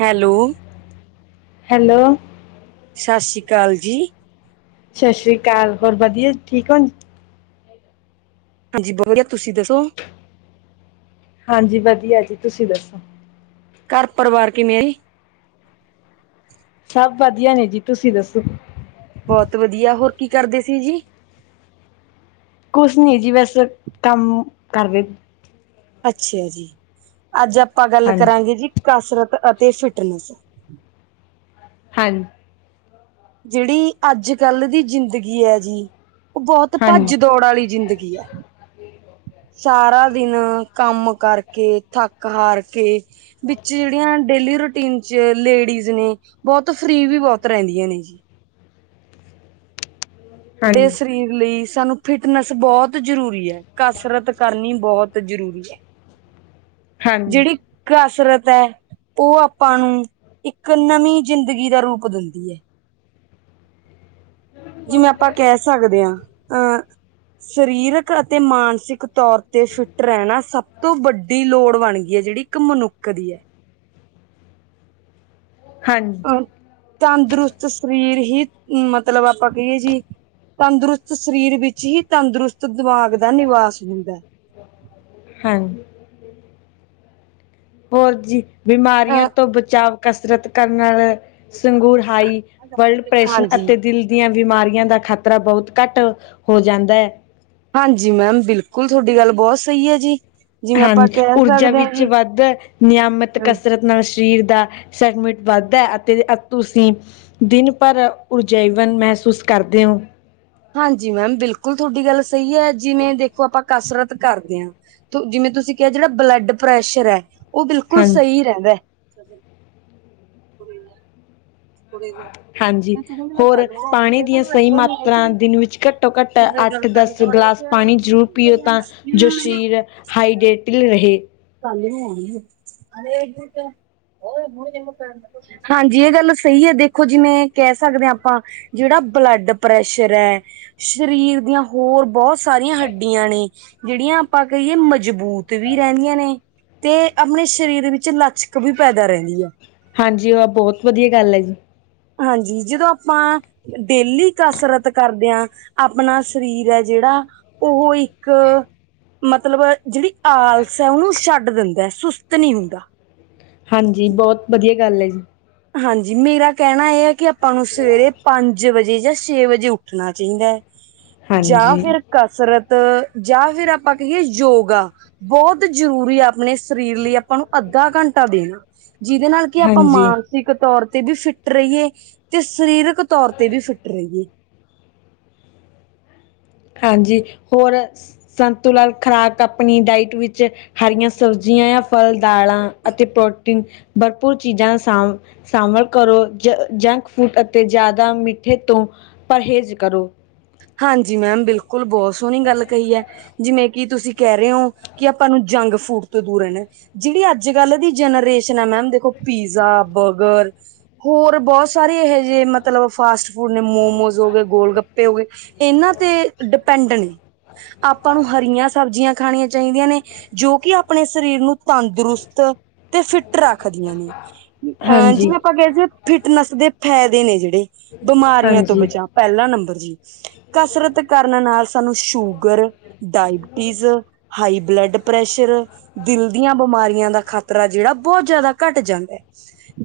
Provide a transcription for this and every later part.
Hello. Hello ਸਾਸੀ ਕਾਲ ਜੀ। ਸ਼ਾਸਰੀ ਕਾਲ ਹੋਰ ਵਧੀਆ ਜੀ ਠੀਕ ਓ ਜੀ। ਹਾਂਜੀ ਬੋਤ ਵਧੀਆ ਤੁਸੀਂ ਦੱਸੋ। ਹਾਂਜੀ ਵਧੀਆ ਜੀ ਤੁਸੀਂ ਦੱਸੋ। ਘਰ ਪਰਵਾਰ ਕਿਵੇਂ ਆ ਈ। ਸਭ ਵਧੀਆ ਨੇ ਜੀ ਤੁਸੀਂ ਦੱਸੋ। ਬੋਤ ਵਧੀਆ ਹੋਰ ਕੀ ਕਰਦੇ ਸੀ ਜੀ। ਕੁਛ ਨੀ ਜੀ ਬੈਸ, ਕੰਮ ਕਰਦੇ। ਅੱਛਾ ਜੀ ਅੱਜ ਆਪਾਂ ਗੱਲ ਹਾਂਜੀ ਕਰਾਂਗੇ ਜੀ ਕਸਰਤ ਅਤੇ ਫਿਟਨੈਸ। ਹਾਂ ਜੜੀ ਅੱਜ ਕੱਲ ਦੀ ਜ਼ਿੰਦਗੀ ਐ, ਜੀ ਓ ਬੋਤ ਹਾਂਜੀ ਭੱਜ ਦੌੜ ਆਲੀ ਜ਼ਿੰਦਗੀ ਐ। ਸਾਰਾ ਦਿਨ ਕੰਮ ਕਰਕੇ, ਥੱਕ ਹਾਰ ਕੇ। ਵਿੱਚ ਜੇੜੀਆਂ ਡੇਲੀ ਰੂਟੀਨ 'ਚ ਲੇਡੀਜ਼ ਨੇ। ਬੋਤ ਫ੍ਰੀ ਵੀ ਬੋਤ ਰੈਂਦੀਆਂ ਨੇ ਜੀ। ਡੇ ਹਾਂਜੀ ਸਰੀਰ ਲਈ ਸਾਨੂੰ ਫਿਟਨੈਸ ਬੋਤ ਜ਼ਰੂਰੀ ਐ, ਕਸਰਤ ਕਰਨੀ ਬੋਤ ਜ਼ਰੂਰੀ ਐ, ਹਾਂਜੀ ਜੇੜੀ ਕਸਰਤ ਐ, ਓ ਆਪਾਂ ਨੂੰ ਇੱਕ ਨਵੀਂ ਜ਼ਿੰਦਗੀ ਦਾ ਰੂਪ ਦਿੰਦੀ ਐ। ਜਿਵੇਂ ਆਪਾਂ ਕੈ ਸਕਦੇ ਆਂ, ਆ ਸਰੀਰਕ ਅਤੇ ਮਾਨਸਿਕ ਤੌਰ ਤੇ ਫਿੱਟ ਰੈਣਾ ਸਭ ਤੋਂ ਵੱਡੀ ਲੋੜ ਬਣ ਗੀ, ਜੇੜੀ ਇੱਕ ਮਨੁੱਖ ਦੀ ਐ। ਹਾਂ ਤੰਦਰੁਸਤ ਸਰੀਰ ਹੀ ਮਤਲਬ ਆਪਾ ਕਈਏ ਜੀ‌। ਤੰਦਰੁਸਤ ਸਰੀਰ ਵਿੱਚ ਹੀ ਤੰਦਰੁਸਤ ਦਿਮਾਗ ਦਾ ਨਿਵਾਸ ਹੁੰਦਾ। -ਹਾਂ ਹੋਰ ਜੀ, ਬਿਮਾਰੀਆਂ ਤੋਂ ਬਚਾਵ ਕਸਰਤ ਕਰਨ ਨਾਲ, ਸੰਗੂਰ ਹਾਈ ਬਲਡ ਅਹ ਪ੍ਰੈਸ਼ਨ ਹਾਂਜੀ ਅਤੇ ਦਿਲ ਦੀਆਂ ਬਿਮਾਰੀਆਂ ਦਾ ਖ਼ਤਰਾ ਬਹੁਤ ਘੱਟ ਹੋ ਜਾਂਦਾ ਐ। ਹਾਂਜੀ ਮੈਮ ਬਿਲਕੁਲ, ਤੁਆਡੀ ਗੱਲ ਬੋਤ ਸਈ ਐ ਜੀ। ਜਿਵੇਂ ਹਾਂ, ਆਪਾਂ ਕਹਿ ਊਰਜਾ ਸਕਦੇ ਹਾਂ ਵਿੱਚ ਜੀ ਵੱਧ ਦੈ, ਨਯਾਮਤ ਕਸਰਤ ਨਾਲ ਸ਼ਰੀਰ ਦਾ ਸੈਗਮੈਂਟ ਵੱਧਦੈ ਅਤੇ ਅ ਤੁਸੀਂ ਦਿਨ ਭਰ ਉਰਜੈਵਨ ਮਹਿਸੂਸ ਕਰਦੇ ਓ। ਹਾਂਜੀ ਮੈਮ ਬਿਲਕੁਲ, ਤੁਹਾਡੀ ਗੱਲ ਸਈ ਐ, ਜਿਵੇਂ ਦੇਖੋ ਆਪਾਂ ਕਸਰਤ ਕਰਦੇ ਆ, ਜਿਵੇਂ ਤੁਸੀਂ ਕਿਆ ਜੇੜਾ ਬਲੱਡ ਪ੍ਰੈਸ਼ਰ ਐ ਓ ਬਿਲਕੁਲ ਹਾਂਜੀ ਸਈ ਰੈਂਦੈ। ਕੁੜੇ ਗਿਆ ਹਾਂਜੀ, ਹੋਰ ਪਾਣੀ ਦੀਆਂ ਸਈ ਲੱਗਦਾ ਨੀ ਹੈ ਮਾਤਰਾ ਕਿ ਦਿਨ ਵਿੱਚ ਘੱਟੋ- ਘੱਟ ਉਰੇ ਗੱਲ ਅੱਟ, ਕਰਨੀ ਦਸ ਥੋੜਾ ਗਲਾਸ ਜਿਹਾ ਪਾਣੀ ਜ਼ਰੂਰ ਪੀਓ ਤਾਂ ਜੋ ਸ਼ਰੀਰ ਹਾਈਡੇਟਡ ਰਹੇ। ਕੱਲ ਨੂੰ ਆਉਣਗੇ। ਅਰੇ ਏਕ [unintelligible] ਹਾਂਜੀ ਏ ਗੱਲ ਸਹੀ ਹੈ ਦੇਖੋ ਜਿਵੇਂ ਕੈ ਸਕਦੇ ਆ ਆਪਾਂ ਜੇੜਾ ਬਲੱਡ ਪ੍ਰੈਸ਼ਰ ਹੈ ਸ਼ਰੀਰ ਦੀਆਂ ਹੋਰ ਬੋਤ ਸਾਰੀਆਂ ਹੱਡੀਆਂ ਨੇ ਜੇੜ੍ਹੀਆਂ ਆਪਾਂ ਕਈਏ ਮਜ਼ਬੂਤ ਵੀ ਰੈਂਨੀਆਂ ਨੇ ਤੇ ਅਪਣੇ ਸ਼ਰੀਰ ਵਿੱਚ ਲਚਕ ਵੀ ਪੈਦਾ ਰੈਗੀ ਐ। ਹਾਂਜੀ ਉਹ ਬਹੁਤ ਵਧੀਆ ਗੱਲ ਐ ਜੀ। ਹਾਂਜੀ, ਜਦੋਂ ਆਪਾਂ ਡੇਲੀ ਕਸਰਤ ਕਰਦੇ ਆ, ਆਪਣਾ ਸ਼ਰੀਰ ਐ ਜੇੜਾ ਉਹੋ ਇੱਕ ਮਤਲਬ ਜੇੜੀ ਆਲਸ ਐ ਉਨੂੰ ਛੱਡ ਦਿੰਦੈ ਸੁਸਤ ਨੀ ਹੁੰਦਾ। ਹਾਂਜੀ, ਬਹੁਤ ਵਧੀਆ ਗੱਲ ਏ। ਹਾਂਜੀ, ਮੇਰਾ ਕੈਣਾ ਏ ਹੈ ਕਿ ਆਪਾਂ ਨੂੰ ਸਵੇਰੇ ਪੰਜ ਪੰਜ ਵਜੇ ਯਾਂ ਛੇ ਵਜੇ ਉੱਠਣਾ ਚਾਈਦੈ ਜਾਂ ਹਾਂਜੀ ਫੇਰ ਕਸਰਤ ਜਾਂ ਫਿਰ ਆਪਾਂ ਕਹੀਏ ਯੋਗਾ ਬਹੁਤ ਜ਼ਰੂਰੀ ਆ ਆਪਣੇ ਸਰੀਰ ਲਈ ਆਪਾਂ ਨੂੰ ਅੱਧਾ ਘੰਟਾ ਦੇਨੈ ਜਿਦੇ ਨਾਲ ਕਿ ਆਪਾਂ ਹਾਂਜੀ ਮਾਨ ਮਾਨਸਿਕ ਤੌਰ ਤੇ ਵੀ ਫਿੱਟ ਰਈਏ ਤੇ ਸਰੀਰਕ ਤੌਰ ਤੇ ਵੀ ਫਿੱਟ ਰਈਏ। ਹਾਂਜੀ ਹੋਰ, ਸੰਤੁਲਨ ਖਰਾਕ ਅਪਨੀ ਡਾਇਟ ਵਿੱਚ ਹਰੀਆਂ ਸਬਜ਼ੀਆਂ ਯਾਂ ਫਲ -ਦਾਲਾਂ ਅਤੇ ਪ੍ਰੋਟੀਨ ਭਰਪੂਰ ਚੀਜ਼ਾਂ ਦਾ ਸਾ ਸਾਂਵਲ ਕਰੋ ਜ- ਜੰਕ ਫੂਡ ਅਤੇ ਜਾਦਾ ਮਿੱਠੇ ਤੋਂ ਪਰਹੇਜ਼ ਕਰੋ। ਹਾਂਜੀ ਮੈਮ ਬਿਲਕੁਲ ਬਹੁਤ ਸੋਣੀ ਗੱਲ ਕਹੀ ਹੈ ਜਿਵੇਂ ਕਿ ਕੀ ਤੁਸੀਂ ਕੈ ਰੇ ਓ ਕਿ ਆਪਾਂ ਨੂੰ ਜੰਗ-ਫੂਡ ਤੋਂ ਦੂਰ ਰਹਿਣਾ ਜੇੜੀ ਅੱਜ ਕੱਲ੍ਹ ਦੀ ਜਨਰੇਸ਼ਨ ਐ ਮੈਮ ਦੇਖੋ ਪੀਜ਼ਾ, ਬਰਗਰ ਹੋਰ ਬੋਤ ਸਾਰੇ ਇਹੇ ਜੇ ਮਤਲਬ ਫਾਸਟ ਫੂਡ ਨੇ ਮੋਮੋਜ ਹੋ ਗਏ, ਗੋਲ - ਗੱਪੇ ਹੋ ਗਏ ਏਨਾਂ ਤੇ ਡਿਪੈਂਡ ਨੀ। ਆਪਾਂ ਨੂੰ ਹਰੀਆਂ ਸਬਜ਼ੀਆਂ ਖਾਣੀਆਂ ਚਾਈਦੀਆਂ ਨੇ ਜੋ ਕਿ ਅਪਣੇ ਸਰੀਰ ਨੂੰ ਤੰਦਰੁਸਤ ਤੇ ਫਿੱਟ ਰੱਖਦੀਆਂ ਨੇ, ਅ ਹਾਂਜੀ ਜਿਵੇਂ ਆਪਾਂ ਕਿਆ ਸੀ ਫਿਟਨੈਸ ਦੇ ਫ਼ੈਦੈ ਨੇ ਜੇੜੇ, ਬਿਮਾਰੀਆਂ ਤੋਂ ਹਾਂਜੀ ਬਚਾਅ ਪੈਲਾ ਨੰਬਰ ਜੀ। ਕਸਰਤ ਕਰਨ ਨਾਲ ਸਾਨੂੰ sugar, diabetes, high blood pressure, ਦਿਲ ਦੀਆਂ ਬਿਮਾਰੀਆਂ ਦਾ ਖ਼ਤਰਾ ਜੇੜਾ ਬੋਤ ਜਾਦਾ ਘੱਟ ਜਾਂਦੈ।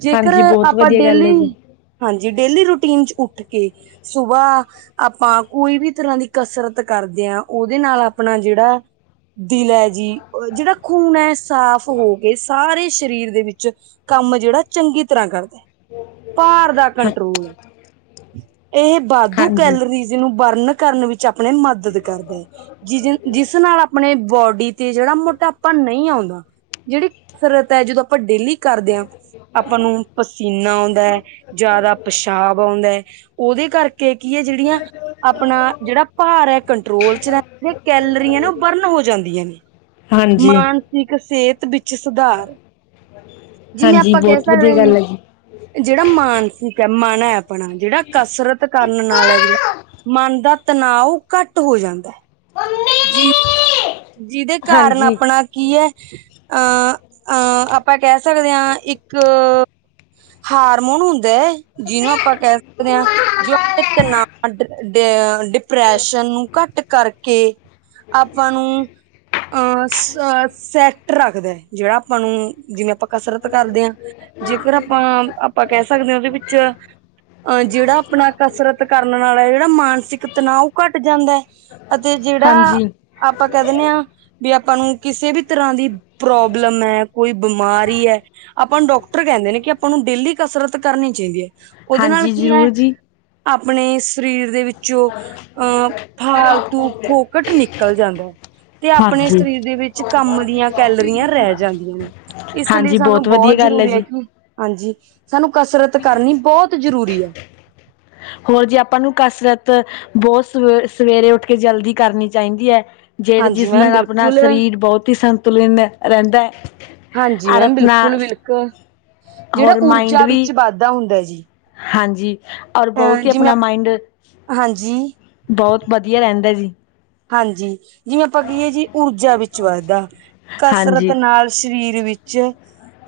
ਜੇਕਰ ਹਾਂਜੀ ਬਹੁਤ ਆਪਾਂ ਵਧੀਆ ਗੱਲ ਹੈ ਜੀ ਡੇਲੀ ਹਾਂਜੀ, ਡੇਲੀ ਰੂਟੀਨ ਚ ਉੱਠ ਕੇ ਸੁਬਾਅ ਆਪਾਂ ਕੋਈ ਵੀ ਤਰ੍ਹਾਂ ਦੀ ਕਸਰਤ ਕਰਦੇ ਆ ਓਦੇ ਨਾਲ ਅਪਨਾ ਜੇੜਾ ਦਿਲ ਹੈ ਜੀ ਉਹ ਜਿਹੜਾ ਖੂਨ ਐ ਸਾਫ ਹੋ ਕੇ ਸਾਰੇ ਸਰੀਰ ਦੇ ਵਿੱਚ ਕੰਮ ਜਿਹੜਾ ਚੰਗੀ ਤਰ੍ਹਾਂ ਕਰ ਭਾਰ ਦਾ ਹਾਂ ਕੰਟਰੋਲ ਇਹ ਵਾਧੂ ਹਾਂਜੀ ਕਿਸੇ ਨੂੰ ਬਰਨ ਕਰਨ ਵਿੱਚ ਆਪਣੇ ਮਦਦ ਕਰਦਾ ਐ ਜਿ ਜਿਸ ਨਾਲ ਆਪਣੇ ਬੋਡੀ ਤੇ ਜਿਹੜਾ ਮੋਟਾਪਾ ਨਹੀਂ ਆਉਂਦਾ ਜਿਹੜੀ ਕਸਰਤ ਐ ਜਦੋਂ ਆਪਾਂ ਡੇਲੀ ਕਰ ਦਿਆਂ ਆਪਾਂ ਨੂੰ ਪਸੀਨਾ ਆਉਂਦਾ ਜ਼ਿਆਦਾ ਪਿਸ਼ਾਬ ਆਉਂਦਾ ਉਹਦੇ ਕਰਕੇ ਕੀ ਏ ਜਿਹੜੀਆਂ ਆਪਣਾ ਜਿਹੜਾ ਭਾਰ ਹੈ ਕੰਟਰੋਲ ' ਚ ਰਹਿੰਦਾ ਕੈਲਰੀ ਆਂ ਨਾ ਉਹ ਬਰਨ ਹੋ ਜਾਂਦੀਆਂ ਨੇ। ਹਾਂਜੀ ਮਾਨਸਿਕ ਸਿਹਤ ਵੀ ਸੁਧਾਰ ਜਿਵੇਂ ਹਾਂਜੀ ਆਪਾਂ ਕਹਿ ਬਹੁਤ ਸਕਦੇ ਵਧੀਆ ਆਂ ਗੱਲ ਜੀ ਹੈ ਜਿਹੜਾ ਮਾਨਸਿਕ ਐ ਮਨ ਐ ਆਪਣਾ ਜਿਹੜਾ ਕਸਰਤ ਜੀ ਕਰਨ ਨਾਲ ਐ ਜਿਹੜਾ ਮਨ ਦਾ ਤਣਾਓ ਘੱਟ ਹੋ ਜਾਂਦਾ ਜੀ ਜਿਹਦੇ ਕਾਰਨ ਹਾਂਜੀ ਆਪਣਾ ਕੀ ਐ ਅਹ ਆ ਆਪਾਂ ਕਹਿ ਕਹਿ ਸਕਦੇ ਹਾਂ ਇੱਕ ਹਾਰਮੋਨ ਹੁੰਦਾ ਏ। ਜਿਹਨੂੰ ਆਪਾਂ ਕਹਿ ਸਕਦੇ ਹਾਂ ਜੋ [unintelligible] ਡਿਪਰੈਸ਼ਨ ਨੂੰ ਘੱਟ ਕਰਕੇ ਆਪਾਂ ਨੂੰ ਅਹ ਸੈਂਟ ਰੱਖਦਾ ਜਿਹੜਾ ਆਪਾਂ ਨੂੰ। ਜਿਵੇਂ ਆਪਾਂ ਕਸਰਤ ਕਰਦੇ ਹਾਂ ਜੇਕਰ ਆਪਾਂ ਆਪਾਂ ਕਹਿ ਸਕਦੇ ਹਾਂ ਉਹਦੇ ਵਿੱਚ ਅਹ ਜਿਹੜਾ ਆਪਣਾ ਕਸਰਤ ਕਰਨ ਨਾਲ ਜਿਹੜਾ ਮਾਨਸਿਕ ਤਨਾਓ ਉਹ ਘੱਟ ਜਾਂਦਾ। ਤੇ ਜਿਹੜਾ ਹਾਂਜੀ ਆਪਾਂ ਕਹਿ ਦਿੰਦੇ ਆ ਵੀ ਆਪਾਂ ਨੂੰ ਕਿਸੇ ਵੀ ਤਰ੍ਹਾਂ ਦੀ ਪ੍ਰੋਬਲਮ ਐ, ਕੋਈ ਬਿਮਾਰੀ ਐ ਆਪਾਂ ਨੂੰ ਡਾਕਟਰ ਕਹਿੰਦੇ ਨੇ ਕਿ ਆਪਾਂ ਨੂੰ ਡੇਲੀ ਕਸਰਤ ਕਰਨੀ ਚਾਹੀਦੀ ਹੈ। ਉਹਦੇ ਨਾਲ ਹਾਂਜੀ ਕੀ ਹੈ ਜ਼ਰੂਰ ਜੀ। ਆਪਣੇ ਸਰੀਰ ਦੇ ਵਿੱ 'ਚ ਫਾਲਤੂ ਫੋਕਟ ਨਿਕਲ ਜਾਂਦਾ। ਤੇ ਆਪਣੇ ਹਾਂਜੀ। ਸਰੀਰ ਦੇ ਵਿੱਚ ਕੰਮ ਦੀਆਂ ਕੈਲਰੀਆਂ ਰਹਿ ਜਾਂਦੀਆਂ ਨੇ। ਇਸ ਲਈ ਹਾਂਜੀ ਸਾਨੂੰ ਬਹੁਤ ਵਧੀਆ ਗੱਲ ਜ਼ਰੂਰੀ ਹੈ। ਜੀ। ਹਾਂਜੀ, ਸਾਨੂੰ ਕਸਰਤ ਕਰਨੀ ਬਹੁਤ ਜ਼ਰੂਰੀ ਹੈ। ਹੋਰ ਜੀ ਆਪਾਂ ਨੂੰ ਕਸਰਤ ਬਹੁਤ ਸ ਸਵੇਰੇ ਉੱਠ ਕੇ ਜਲਦੀ ਕਰਨੀ ਚਾਹੀਦੀ ਹੈ। ਜਿਹੜੇ ਹਾਂਜੀ ਜਿਸ ਮੈਮ ਨਾਲ ਆਪਣਾ ਬਿਲਕੁਲ ਸਰੀਰ ਬਹੁਤ ਹੀ ਸੰਤੁਲਿਨ ਰਹਿੰਦਾ। ਹਾਂਜੀ ਔਰ ਮੈਮ ਆਪਣਾ ਬਿਲਕੁਲ ਬਿਲਕੁਲ, ਜਿਹੜਾ ਹੋਰ ਮਾਇੰਡ ਊਰਜਾ ਵੀ ਵਿੱਚ ਵਾਧਾ ਹੁੰਦਾ ਜੀ। ਹਾਂਜੀ, ਔਰ ਅਹ ਬਹੁਤ ਹੀ ਜਿਵੇਂ ਆਪਣਾ ਮਾਇੰਡ ਹਾਂਜੀ ਬਹੁਤ ਵਧੀਆ ਰਹਿੰਦਾ ਜੀ। ਹਾਂਜੀ ਜਿਵੇਂ ਆਪਾਂ ਕਹੀਏ ਜੀ, ਊਰਜਾ ਵਿੱਚ ਵਾਧਾ ਕਸਰਤ ਹਾਂਜੀ। ਨਾਲ ਸਰੀਰ ਵਿੱਚ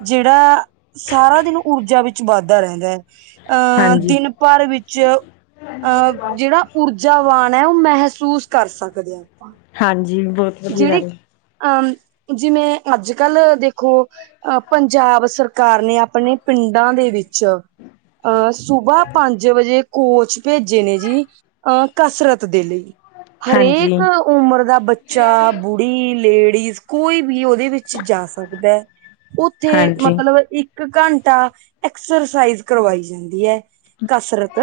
ਜਿਹੜਾ ਸਾਰਾ ਦਿਨ ਊਰਜਾ ਵਿੱਚ ਵਾਧਾ ਰਹਿੰਦਾ। ਅਹ ਹਾਂਜੀ, ਦਿਨ ਭਰ ਵਿੱਚ ਅਹ ਜਿਹੜਾ ਊਰਜਾਵਾਨ ਹੈ, ਉਹ ਮਹਿਸੂਸ ਕਰ ਸਕਦੇ ਹਾਂ ਆਪਾਂ। ਹਾਂਜੀ ਬਹੁਤ ਵਧੀਆ ਜਿਹੜੇ ਗੱਲ ਹੈ ਅਹ ਜਿਵੇਂ ਅੱਜ ਕੱਲ ਦੇਖੋ ਅਹ ਪੰਜਾਬ ਸਰਕਾਰ ਨੇ ਆਪਣੇ ਪਿੰਡਾਂ ਦੇ ਵਿ 'ਚ ਸੁਬਾਹ ਪੰਜ ਵਜੇ ਕੋਚ ਭੇਜੇ ਨੇ ਜੀ, ਅਹ ਕਸਰਤ ਦੇ ਲਈ ਹਾਂਜੀ। ਹਰੇਕ ਉਮਰ ਦਾ ਬੱ ਬੱਚਾ, ਬੁੜੀ, ਲੇਡੀਜ਼ ਕੋਈ ਵੀ ਉਹਦੇ ਵਿੱਚ ਜਾ ਸਕਦਾ। ਉੱਥੇ ਹਾਂਜੀ, ਹਾਂਜੀ, ਮਤਲਬ ਇੱਕ ਘੰਟਾ ਐਕਸਰਸਾਈਜ਼ ਕਰਵਾਈ ਜਾਂਦੀ ਐ। ਕਸਰਤ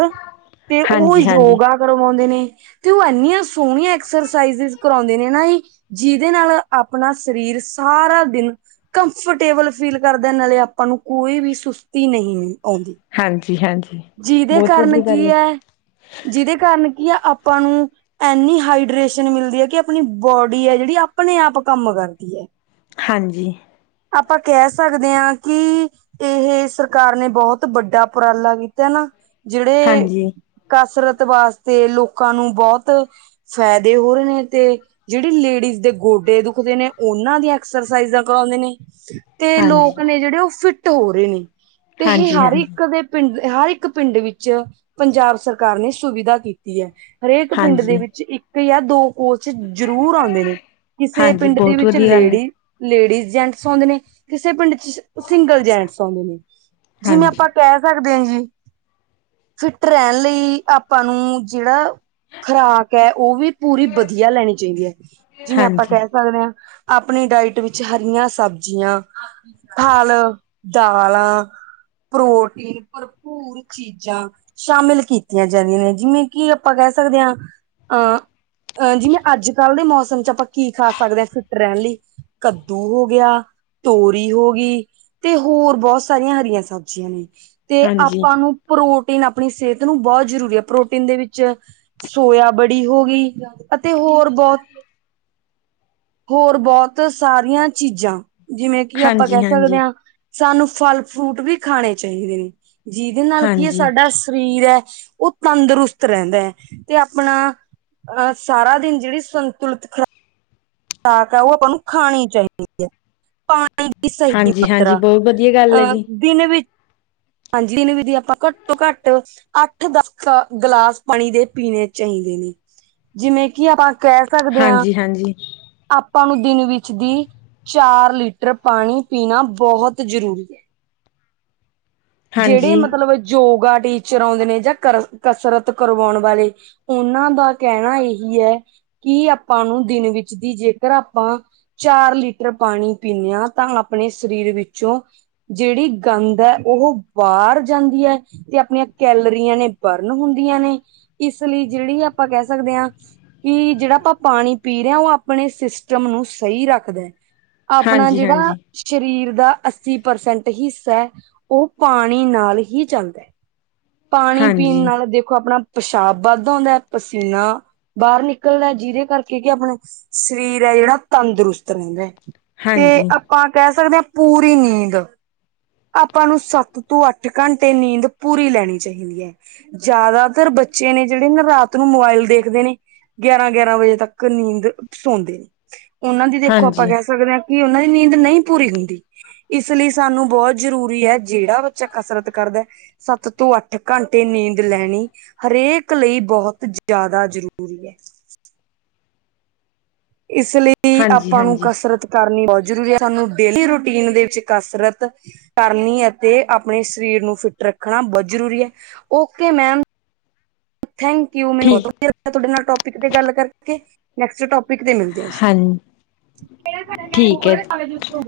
ਤੇ ਉਹੀ ਹਾਂਜੀ, ਜੋਗਾ ਕਰਵਾਉਂਦੇ ਨੇ ਤੇ ਓ ਐਂਨੀਆਂ ਸੋਣੀਆਂ ਐਕਸਰਸਾਈਜਿਜ ਕਰਾਉਂ ਦੇ ਦੇਨਾਂ ਈ, ਜਿਹਦੇ ਨਾਲ ਆਪਣਾ ਸਰੀਰ ਸਾਰਾ ਦਿਨ ਕੰਫਰਟੇਬਲ ਫੀਲ ਕਰਦੈ ਨਾਲੇ ਆਪਾਂ ਨੂੰ ਕੋਈ ਵੀ ਸੁਸਤੀ ਨਹੀਂ ਆਉਂਦੀ। ਹਾਂਜੀ ਹਾਂਜੀ। ਜਿਹਦੇ ਬਹੁਤ ਕਾਰਨ ਵਧੀਆ ਗੱਲ ਕੀ ਹੈ ਐ, ਜਿਹਦੇ ਕਾਰਨ ਕੀ ਐ ਆਪਾਂ ਨੂੰ ਐਨੀਂ ਹਾਈਡ੍ਰੇਸ਼ਨ ਮਿਲਦੀ ਐ ਕਿ ਆਪਣੀ ਬੋਡੀ ਐ ਜੇੜੀ ਆਪਣੇ ਆਪ ਕੰਮ ਕਰਦੀ ਐ। ਹਾਂਜੀ। ਆਪਾਂ ਕੈ ਸਕਦੇ ਆਂ ਕਿ ਇਹੇ ਸਰਕਾਰ ਨੇਂ ਬਹੁਤ ਵੱਡਾ ਉਪਰਾਲਾ ਕੀਤਾ ਨਾਂ, ਜੇੜੇ ਹਾਂਜੀ, ਕਸਰਤ ਵਾਸਤੇ ਲੋਕਾਂ ਨੂੰ ਬੋਤ ਫੈਦੇ ਹੋ ਰੇ ਨੇਂ ਤੇ ਜੇੜੀ ਲੇਡੀਜ਼ ਦੇ ਗੋਡੇ ਦੁਖਦੇ ਨੇ, ਓਨਾਂ ਦੀਆਂ ਐਕਸਰਸਾਈਜ਼ਾਂ ਕਰਾਉਂਦੇ ਨੇ। ਤੇ ਹਾਂਜੀ, ਲੋਕ ਨੇ ਜੇੜੇ ਓ ਫਿੱਟ ਹੋ ਰੇ ਨੇਂ ਤੇ ਇਹ ਹਾਂਜੀ, ਹਰ ਹਾਂਜੀ, ਇੱਕ ਦੇ ਪਿੰਡ ਤੇ ਹਰ ਇੱਕ ਪਿੰਡ ਵਿੱਚ ਪੰਜਾਬ ਸਰਕਾਰ ਨੇ ਸੁਵਿਧਾ ਕੀਤ ਈ ਐ। ਹਰੇਕ ਪਿੰਡ ਦੇ ਹਾਂਜੀ। ਵਿੱਚ ਇੱਕ ਜਾਂ ਦੋ [unintelligible] ਚ ਜ਼ਰੂਰ ਆਂਦੇ ਨੇ। ਕਿਸੇ ਹਾਂਜੀ, ਪਿੰਡ ਦੇ ਬਹੁਤ ਵਿੱਚ ਵਧੀਆ ਗੱਲ ਹੈ। ਲੇਡੀ ਲੇਡੀਜ਼ ਜੈਂਟਸ ਆਉਂਦੇ ਨੇ, ਕਿਸੇ ਪਿੰਡ ਚ ਸਿੰਗਲ ਜੈਂਟਸ ਆਉਂਦੇ ਨੇ। ਜਿਵੇਂ ਹਾਂਜੀ, ਆਪਾਂ ਕੈ ਸਕਦੇ ਆ ਜੀ। ਫਿੱਟ ਰੈਣ ਲਈ ਆਪਾਂ ਨੂੰ ਜੇੜਾ ਖੁਰਾਕ ਐ, ਓ ਵੀ ਪੂਰੀ ਵਧੀਆ ਲੈਣੀ ਚਾਈਦੀ ਐ, ਜਿਵੇਂ ਆਪਾਂ ਹਾਂਜੀ, ਕੈ ਸਕਣੇ ਆਂ ਆਪਣੀ ਡਾਇਟ ਵਿੱਚ ਹਰੀਆਂ ਸਬਜ਼ੀਆਂ ਫਲ, ਦਾਲਾਂ, ਪ੍ਰੋਟੀਨ ਭਰਪੂਰ ਚੀਜ਼ਾਂ ਸ਼ਾਮਿਲ ਕੀਤੀਆਂ ਜਾਂਦੀਆਂ ਨੇ ਜਿਵੇਂ ਕਿ ਆਪਾਂ ਕੈ ਸਕਦੇ ਆਂ। ਆਂ ਅਹ ਜਿਵੇਂ ਅੱਜ-ਕਲ ਦੇ ਮੌਸਮ ਚ ਆਪਾਂ ਕੀ ਖਾ ਸਕਦੇ ਆਂ ਫਿੱਟ ਰੈਣ ਲਈ। ਕੱਦੂ ਹੋ ਗਿਆ ਤੋਰੀ ਹੋ ਗੀ ਤੇ ਹੋਰ ਬੋਤ ਸਾਰੀਆਂ ਹਰੀਆਂ ਸਬਜ਼ੀਆਂ ਨੇ। ਤੇ ਹਾਂਜੀ, ਆਪਾਂ ਨੂੰ ਪ੍ਰੋਟੀਨ ਆਪਣੀ ਸਿਹਤ ਨੂੰ ਬੋਤ ਜ਼ਰੂਰੀ ਆ। ਪ੍ਰੋਟੀਨ ਦੇ ਵਿੱਚ ਸੋਇਆ ਵੜੀ ਹੋ ਗੀ ਅਤੇ ਹੋਰ ਬੋਤ ਹੋਰ ਬੋਤ ਸਾਰੀਆਂ ਚੀਜ਼ਾਂ ਜਿਵੇਂ ਕਿ ਆਪਾਂ ਕੈ ਹਾਂਜੀ, ਸਕਦੇ ਹਾਂਜੀ। ਆਂ, ਸਾਨੂੰ ਫਲ ਫਰੂਟ ਵੀ ਖਾਣੇ ਚਾਈਦੇ ਨੇਂ। ਜੀਦੇ ਨਾਲ ਕੀ ਐ ਹਾਂਜੀ, ਸਾਡਾ ਸਰੀਰ ਐ ਓ ਤੰਦਰੁਸਤ ਰੈਂਦਾ ਤੇ ਆਪਣਾ ਅਹ ਸਾਰਾ ਦਿਨ ਜੇੜੀ ਸੰਤੁਲਿਤ ਖਰਾ ਰਾਕ ਆ ਓ ਤੁਆਨੂੰ ਖਾਣੀ ਚਾਹੀਦੀ ਐ। ਪਾਣੀ ਦੀ ਸਹੀ ਹਾਂਜੀ, ਹਾਂਜੀ ਮਾਤਰਾ ਬਹੁਤ ਵਧੀਆ ਗੱਲ ਹੈ ਅਹ ਜੀ। ਦਿਨ ਵਿੱਚ ਹਾਂਜੀ, ਦਿਨ ਵਿਦੀ ਆਪਾਂ ਘੱਟੋ-ਘੱਟ ਅੱਠ-ਦਸ ਗਲਾਸ ਪਾਣੀ ਦੇ ਪੀਣੇ ਚਾਹੀਦੇ ਨੇ। ਜਿਵੇਂ ਕਿ ਆਪਾਂ ਕੈ ਸਕਦੇ ਆਂ ਹਾਂਜੀ, ਹਾਂਜੀ। ਆਪਾਂ ਨੂੰ ਦਿਨ ਵਿੱਚ ਦੀ ਚਾਰ ਲੀਟਰ ਪਾਣੀ ਪੀਣਾ ਬਹੁਤ ਜ਼ਰੂਰੀ। ਜੇੜੇ ਹਾਂਜੀ। ਮਤਲਬ ਯੋਗਾ ਟੀਚਰ ਆਉਂਦੇ ਨੇ ਜਾਂ ਕਰਸ ਕਸਰਤ ਕਰਵਾਉਣ ਵਾਲੇ ਓਨਾਂ ਦਾ ਕੈਣਾ ਏਹੀ ਐ ਕਿ ਆਪਾਂ ਦਿਨ ਵਿੱਚ ਦੀ ਜੇਕਰ ਆਪਾਂ ਚਾਰ ਲੀਟਰ ਪਾਣੀ ਪੀਣੇ ਆਂ ਤਾਂ ਆਪਣੇ ਸਰੀਰ ਵਿੱਚੋਂ ਜੇੜੀ ਗੰਦ ਐ ਉਹ ਬਾਰ ਜਾਂਦੀ ਐ ਤੇ ਆਪਣੀਆਂ ਕੈਲਰੀਆਂ ਨੇ ਬਰਨ ਹੁੰਦੀਆਂ ਨੇਂ। ਇਸ ਲਈ ਜੇੜੀ ਆਪਾਂ ਕੈ ਸਕਦੇ ਆਂ ਕਿ ਜੇੜਾ ਆਪਾਂ ਪਾਣੀ ਪੀ ਰੇ ਆਂ ਓ ਆਪਣੇ ਸਿਸਟਮ ਨੂੰ ਸਈ ਰੱਖਦਾ। ਆਪਣਾ ਹਾਂਜੀ, ਜਿਹੜਾ ਆ ਹਾਂਜੀ, ਸਰੀਰ ਦਾ ਅੱਸੀ ਪ੍ਰਸੈਂਟ ਹਿੱਸਾ ਐ ਉਹ ਪਾਣੀ ਨਾਲ ਹੀ ਚੱਲਦਾ ਐ ਪਾਣੀ ਪੀਣ ਹਾਂਜੀ, ਨਾਲ ਦੇਖੋ ਆਪਣਾ ਪੇਸ਼ਾਬ ਵੱਧ ਆਉਂਦਾ ਐ ਪਸੀਨਾ ਆ ਬਾਹਰ ਨਿਕਲਦਾ ਐ ਜਿਹਦੇ ਕਰਕੇ ਕਿ ਆਪਣਾ ਸਰੀਰ ਐ ਜਿਹੜਾ ਤੰਦਰੁਸਤ ਰਹਿੰਦੇ ਐ ਹਾਂਜੀ ਈ ਪਾਂ ਆ ਕਹਿ ਸਕਦੇ ਆ ਪੂਰੀ ਨੀਂਦ ਆ ਆਪਾਂ ਨੂੰ ਸੱਤ ਤੋਂ ਅੱਠ ਘੰਟੇ ਏ ਨੀਂਦ ਪੂਰੀ ਲੈਣੀ ਚਾਹੀਦੀ ਐ ਜ਼ਿਆਦਾ ਤਰ ਬੱਚੇ ਨੇ ਜਿਹੜੇ ਨਾ ਰਾਤ ਨੂੰ ਮੋਬਾਇਲ ਦੇਖਦੇ ਨੇ ਏ ਗਿਆਰਾਂ ਆ ਗਿਆਰਾਂ ਆ ਵਜੇ ਤੱਕ ਨੀਂਦ ਸੌਂਦੇ ਨੇ ਉਹਨਾਂ ਦੀ ਦੇਖੋ ਆਪਾਂ ਹਾਂਜੀ। ਕਹਿ ਸਕਦੇ ਆ ਕਿ ਉਹਨਾਂ ਦੀ ਨੀਂਦ ਨਹੀਂ ਪੂਰੀ ਹੁੰਦੀ ਈ ਇਸ ਲਈ ਸਾਨੂੰ ਬਹੁਤ ਜ਼ਰੂਰੀ ਐ ਜਿਹੜਾ ਬੱਚਾ ਕਸਰਤ ਕਰਦਾ ਐ ਸੱਤ ਤੋਂ ਅੱਠ ਘੰਟੇ ਨੀਂਦ ਲੈਣੀ ਈ ਹਰੇਕ ਲਈ ਬਹੁਤ ਜ਼ਿਆਦਾ ਜ਼ਰੂਰੀ ਐ ਇਸ ਲਈ ਹਾਂਜੀ, ਆਪਾਂ ਨੂੰ ਹਾਂਜੀ ਕਸਰਤ ਆ ਕਰਨੀ ਬਹੁਤ ਜ਼ਰੂਰੀ ਐ ਸਾਨੂੰ ਡੇਲੀ ਰੂਟੀਨ ਦੇ ਵਿੱਚ ਕਸਰਤ ਕਰਨੀ ਈ ਅਤੇ ਆਪਣੇ ਸਰੀਰ ਨੂੰ ਫਿੱਟ ਰੱਖਣਾ ਬਹੁਤ ਜ਼ਰੂਰੀ ਐ ਓਕੇ ਮੈਮ ਐ ਥੈਂਕ ਯੂ ਮੈਨੂੰ ਠੀਕ, ਵਧੀ ਲੱਗਾ ਤੁਹਾਡੇ ਨਾਲ ਟੋਪਿਕ ਤੇ ਗੱਲ ਕਰਕੇ ਨੇਕਸਟ ਟੋਪਿਕ ਤੇ ਮਿਲਦੇ ਆ ਜੀ ਹਾਂ ਠੀਕ ਹੈ। ਈ